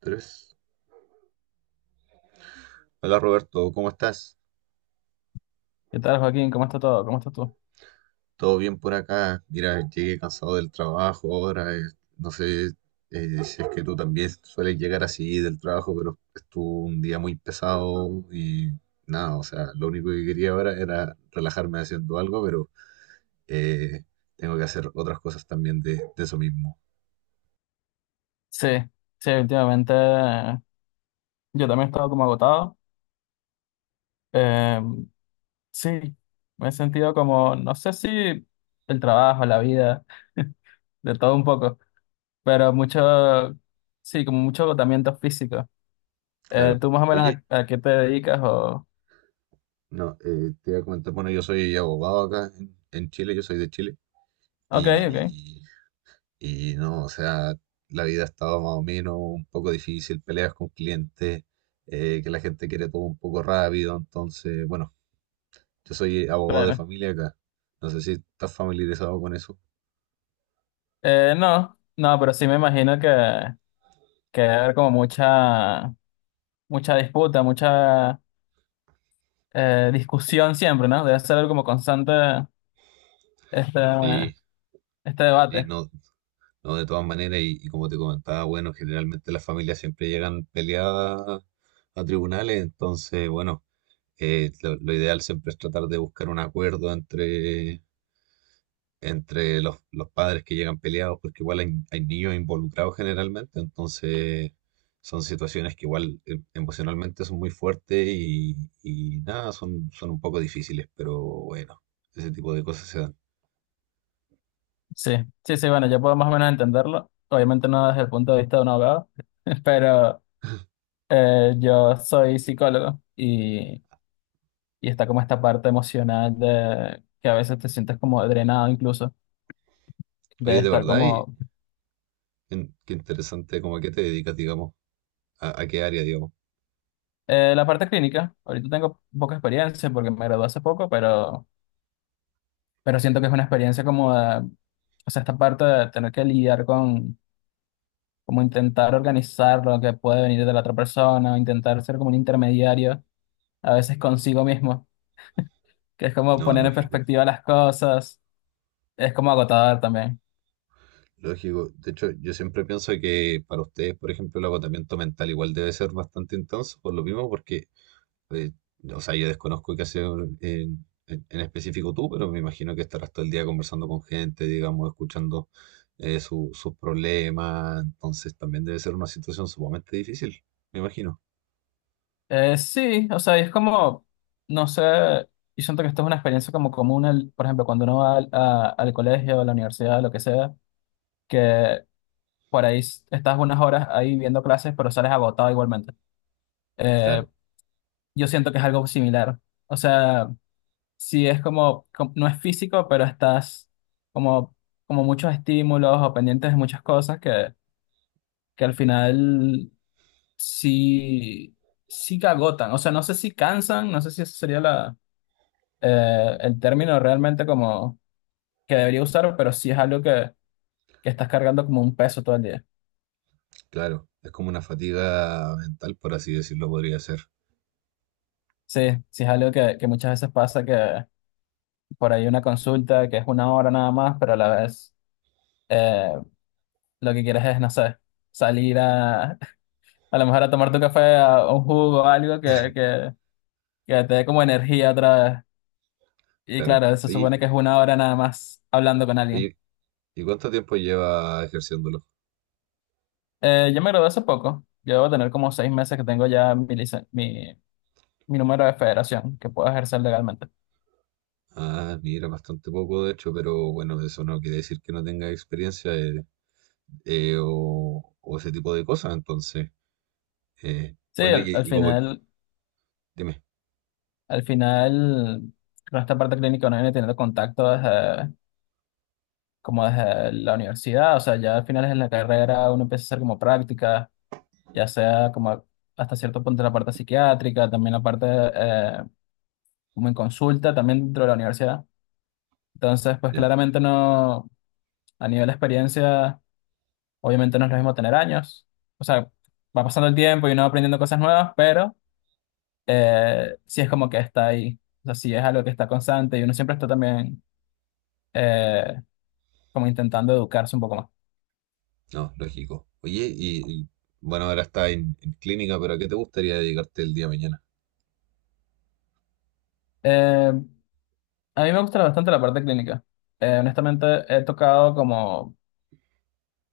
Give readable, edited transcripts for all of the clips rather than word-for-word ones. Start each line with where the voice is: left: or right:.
right: Tres. Hola Roberto, ¿cómo estás?
left: ¿Qué tal, Joaquín? ¿Cómo está todo? ¿Cómo estás tú?
right: ¿Todo bien por acá? Mira, llegué cansado del trabajo ahora. No sé, si es que tú también sueles llegar así del trabajo, pero estuvo un día muy pesado y nada, o sea, lo único que quería ahora era relajarme haciendo algo, pero eh, tengo que hacer otras cosas también de eso mismo.
left: Sí, sí, últimamente yo también he estado como agotado. Eh, sí, me he sentido como, no sé si el trabajo, la vida, de todo un poco, pero mucho, sí, como mucho agotamiento físico.
right: Claro.
left: ¿Tú más o menos
right: Oye,
left: a qué te dedicas? O...
right: no, te iba a comentar, bueno, yo soy abogado acá en Chile, yo soy de Chile
left: Ok, ok,
right: y. No, o sea, la vida ha estado más o menos un poco difícil, peleas con clientes, que la gente quiere todo un poco rápido, entonces, bueno, yo soy abogado de
left: bueno.
right: familia acá, no sé si estás familiarizado con eso.
left: No, no, pero sí me imagino que debe haber como mucha, mucha disputa, mucha discusión siempre, ¿no? Debe ser algo como constante este,
right: Sí,
left: este
right: sí,
left: debate.
right: no, no, de todas maneras, y como te comentaba, bueno, generalmente las familias siempre llegan peleadas a tribunales, entonces, bueno, lo ideal siempre es tratar de buscar un acuerdo entre los padres que llegan peleados, porque igual hay niños involucrados generalmente, entonces son situaciones que igual emocionalmente son muy fuertes y nada, son, son un poco difíciles, pero bueno, ese tipo de cosas se dan.
left: Sí, sí, sí, bueno, yo puedo más o menos entenderlo. Obviamente no desde el punto de vista de un abogado, pero yo soy psicólogo y está como esta parte emocional de que a veces te sientes como drenado incluso, de
right: Oye, de
left: estar
right: verdad, y,
left: como...
right: qué interesante, cómo a qué te dedicas, digamos, a qué área, digamos.
left: La parte clínica, ahorita tengo poca experiencia porque me gradué hace poco, pero siento que es una experiencia como de, o sea, esta parte de tener que lidiar con, como intentar organizar lo que puede venir de la otra persona, o intentar ser como un intermediario a veces consigo mismo, que es como
right: No,
left: poner en
right: lógico.
left: perspectiva las cosas, es como agotador también.
right: Lógico, de hecho yo siempre pienso que para ustedes, por ejemplo, el agotamiento mental igual debe ser bastante intenso, por lo mismo, porque Eh, o sea, yo desconozco qué hacer, eh, en específico tú, pero me imagino que estarás todo el día conversando con gente, digamos, escuchando sus problemas, entonces también debe ser una situación sumamente difícil, me imagino.
left: Sí, o sea, y es como, no sé, yo siento que esto es una experiencia como común, por ejemplo, cuando uno va al, al colegio, a la universidad, lo que sea, que por ahí estás unas horas ahí viendo clases, pero sales agotado igualmente. Eh,
right: Claro,
left: yo siento que es algo similar. O sea, sí es como, no es físico, pero estás como, como muchos estímulos o pendientes de muchas cosas que al final sí, sí que agotan. O sea, no sé si cansan, no sé si ese sería la, el término realmente como que debería usar, pero sí es algo que estás cargando como un peso todo el día.
right: claro, es como una fatiga mental, por así decirlo, podría ser,
left: Sí, sí es algo que muchas veces pasa que por ahí una consulta que es una hora nada más, pero a la vez eh, lo que quieres es, no sé, salir a, a lo mejor a tomar tu café, a un jugo o algo que te dé como energía otra vez. Y
right: claro.
left: claro, se
right: Oye,
left: supone que es una hora nada más hablando con alguien.
right: oye, ¿y cuánto tiempo lleva ejerciéndolo?
left: Yo me gradué hace poco. Yo debo tener como 6 meses que tengo ya mi, mi, mi número de federación que puedo ejercer legalmente.
right: Ah, mira, bastante poco, de hecho, pero bueno, eso no quiere decir que no tenga experiencia, o ese tipo de cosas, entonces.
left: Sí,
right: Bueno, y,
left: al,
right: y como, dime,
left: al final, con esta parte clínica uno viene teniendo contacto desde, como desde la universidad. O sea, ya al final en la carrera uno empieza a hacer como prácticas ya sea como hasta cierto punto la parte psiquiátrica, también la parte como en consulta, también dentro de la universidad. Entonces, pues
right: ya,
left: claramente no, a nivel de experiencia. Obviamente no es lo mismo tener años. O sea, va pasando el tiempo y uno va aprendiendo cosas nuevas, pero sí es como que está ahí. O sea, sí es algo que está constante y uno siempre está también eh, como intentando educarse un poco más.
right: no, lógico. Oye, y, bueno, ahora está en clínica, pero ¿a qué te gustaría dedicarte el día de mañana?
left: Eh, a mí me gusta bastante la parte clínica. Honestamente, he tocado como,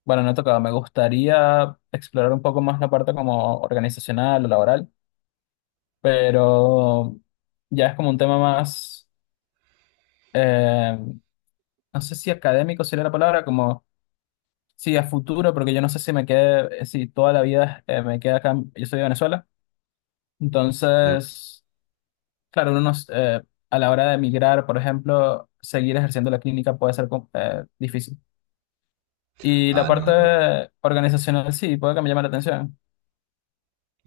left: bueno, no he tocado, me gustaría explorar un poco más la parte como organizacional o laboral, pero ya es como un tema más, eh, no sé si académico sería la palabra, como sí, a futuro, porque yo no sé si me quede, si toda la vida me queda acá, yo soy de Venezuela,
right: ¿Ya?
left: entonces, claro, uno nos, a la hora de emigrar, por ejemplo, seguir ejerciendo la clínica puede ser difícil. Y la
right: Ah, no, de todas maneras,
left: parte organizacional sí, puede que me llame la atención.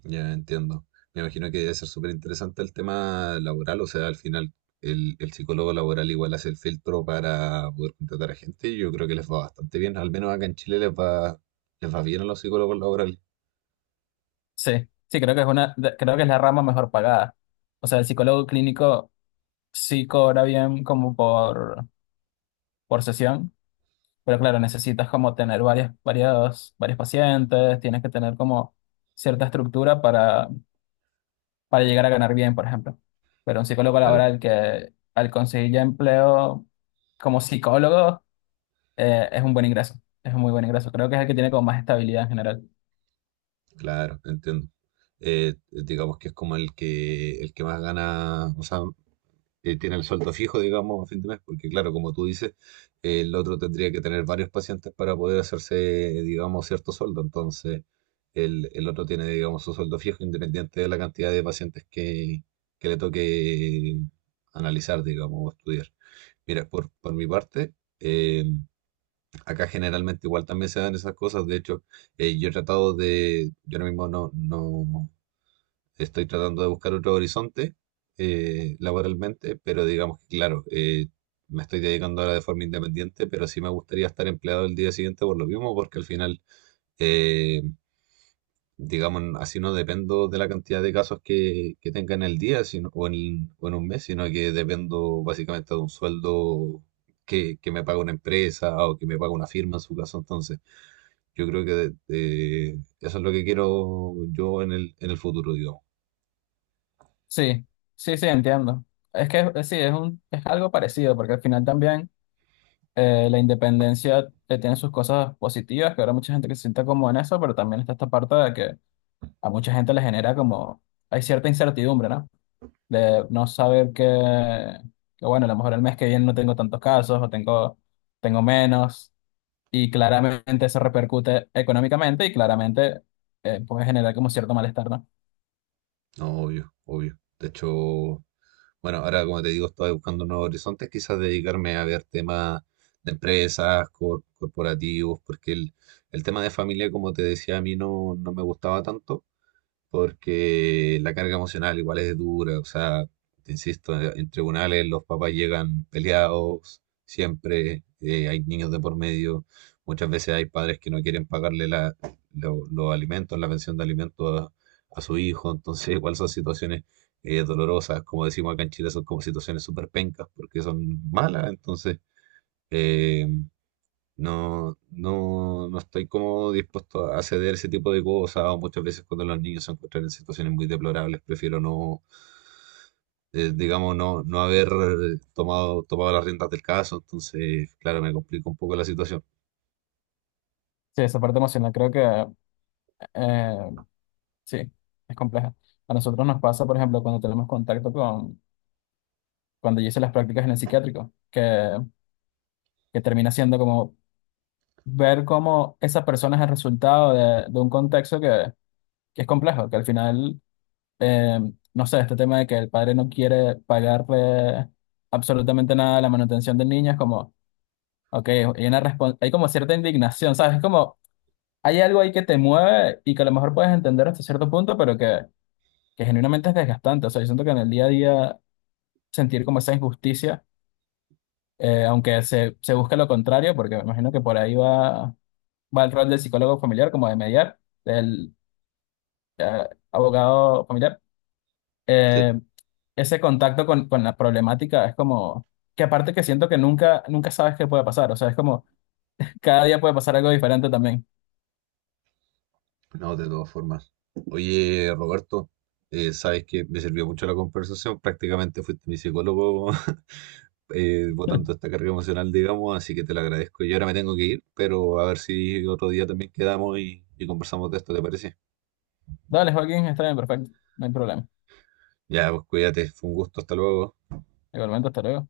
right: ya entiendo. Me imagino que debe ser súper interesante el tema laboral, o sea, al final el psicólogo laboral igual hace el filtro para poder contratar a gente y yo creo que les va bastante bien, al menos acá en Chile les va bien a los psicólogos laborales.
left: Sí, sí, creo que es una, creo que es la rama mejor pagada. O sea, el psicólogo clínico sí cobra bien como por sesión. Pero claro, necesitas como tener varias, varias, varios pacientes, tienes que tener como cierta estructura para llegar a ganar bien, por ejemplo. Pero un psicólogo
right: Claro,
left: laboral que al conseguir ya empleo como psicólogo, es un buen ingreso, es un muy buen ingreso. Creo que es el que tiene como más estabilidad en general.
right: claro, entiendo, digamos que es como el que más gana, o sea, tiene el sueldo fijo, digamos, a fin de mes, porque claro, como tú dices, el otro tendría que tener varios pacientes para poder hacerse, digamos, cierto sueldo. Entonces, el otro tiene, digamos, su sueldo fijo independiente de la cantidad de pacientes que le toque analizar, digamos, o estudiar. Mira, por mi parte, eh, acá generalmente igual también se dan esas cosas. De hecho, yo he tratado de, yo ahora mismo no, no, estoy tratando de buscar otro horizonte, laboralmente, pero digamos que, claro, me estoy dedicando ahora de forma independiente, pero sí me gustaría estar empleado el día siguiente por lo mismo, porque al final, eh, digamos, así no dependo de la cantidad de casos que tenga en el día sino, o en un mes, sino que dependo básicamente de un sueldo que me paga una empresa o que me paga una firma en su caso. Entonces, yo creo que eso es lo que quiero yo en el futuro, digamos.
left: Sí, sí, sí, entiendo. Es que sí, es un, es algo parecido, porque al final también la independencia tiene sus cosas positivas, que ahora mucha gente que se sienta como en eso, pero también está esta parte de que a mucha gente le genera como, hay cierta incertidumbre, ¿no? De no saber que, bueno, a lo mejor el mes que viene no tengo tantos casos o tengo, tengo menos y claramente eso repercute económicamente y claramente puede generar como cierto malestar, ¿no?
right: No, obvio, obvio. De hecho, bueno, ahora como te digo, estoy buscando nuevos horizontes, quizás dedicarme a ver temas de empresas, corporativos, porque el tema de familia, como te decía, a mí no, no me gustaba tanto porque la carga emocional igual es dura, o sea, te insisto, en tribunales los papás llegan peleados, siempre hay niños de por medio, muchas veces hay padres que no quieren pagarle la, los alimentos, la pensión de alimentos a su hijo, entonces igual son situaciones dolorosas, como decimos acá en Chile, son como situaciones súper pencas, porque son malas, entonces… eh, no, no, no estoy como dispuesto a ceder ese tipo de cosas. O muchas veces cuando los niños se encuentran en situaciones muy deplorables, prefiero no, digamos, no, no haber tomado las riendas del caso. Entonces, claro, me complica un poco la situación.
left: Sí, esa parte emocional creo que eh, sí, es compleja. A nosotros nos pasa, por ejemplo, cuando tenemos contacto con, cuando yo hice las prácticas en el psiquiátrico, que termina siendo como ver cómo esa persona es el resultado de un contexto que es complejo, que al final, eh, no sé, este tema de que el padre no quiere pagarle absolutamente nada a la manutención del niño, es como, ok, hay una hay como cierta indignación, ¿sabes? Es como, hay algo ahí que te mueve y que a lo mejor puedes entender hasta cierto punto, pero que genuinamente es desgastante. O sea, yo siento que en el día a día sentir como esa injusticia, aunque se busque lo contrario, porque me imagino que por ahí va, va el rol del psicólogo familiar, como de mediar, del abogado familiar.
right: Sí.
left: eh, Ese contacto con la problemática es como que aparte que siento que nunca, nunca sabes qué puede pasar. O sea, es como cada día puede pasar algo diferente también.
right: No, de todas formas. Oye, Roberto, sabes que me sirvió mucho la conversación. Prácticamente fuiste mi psicólogo botando esta carga emocional, digamos, así que te lo agradezco. Yo ahora me tengo que ir, pero a ver si otro día también quedamos y conversamos de esto, ¿te parece?
left: Dale, Joaquín, está bien, perfecto. No hay problema.
right: Ya, pues cuídate, fue un gusto, hasta luego.
left: Igualmente, hasta luego.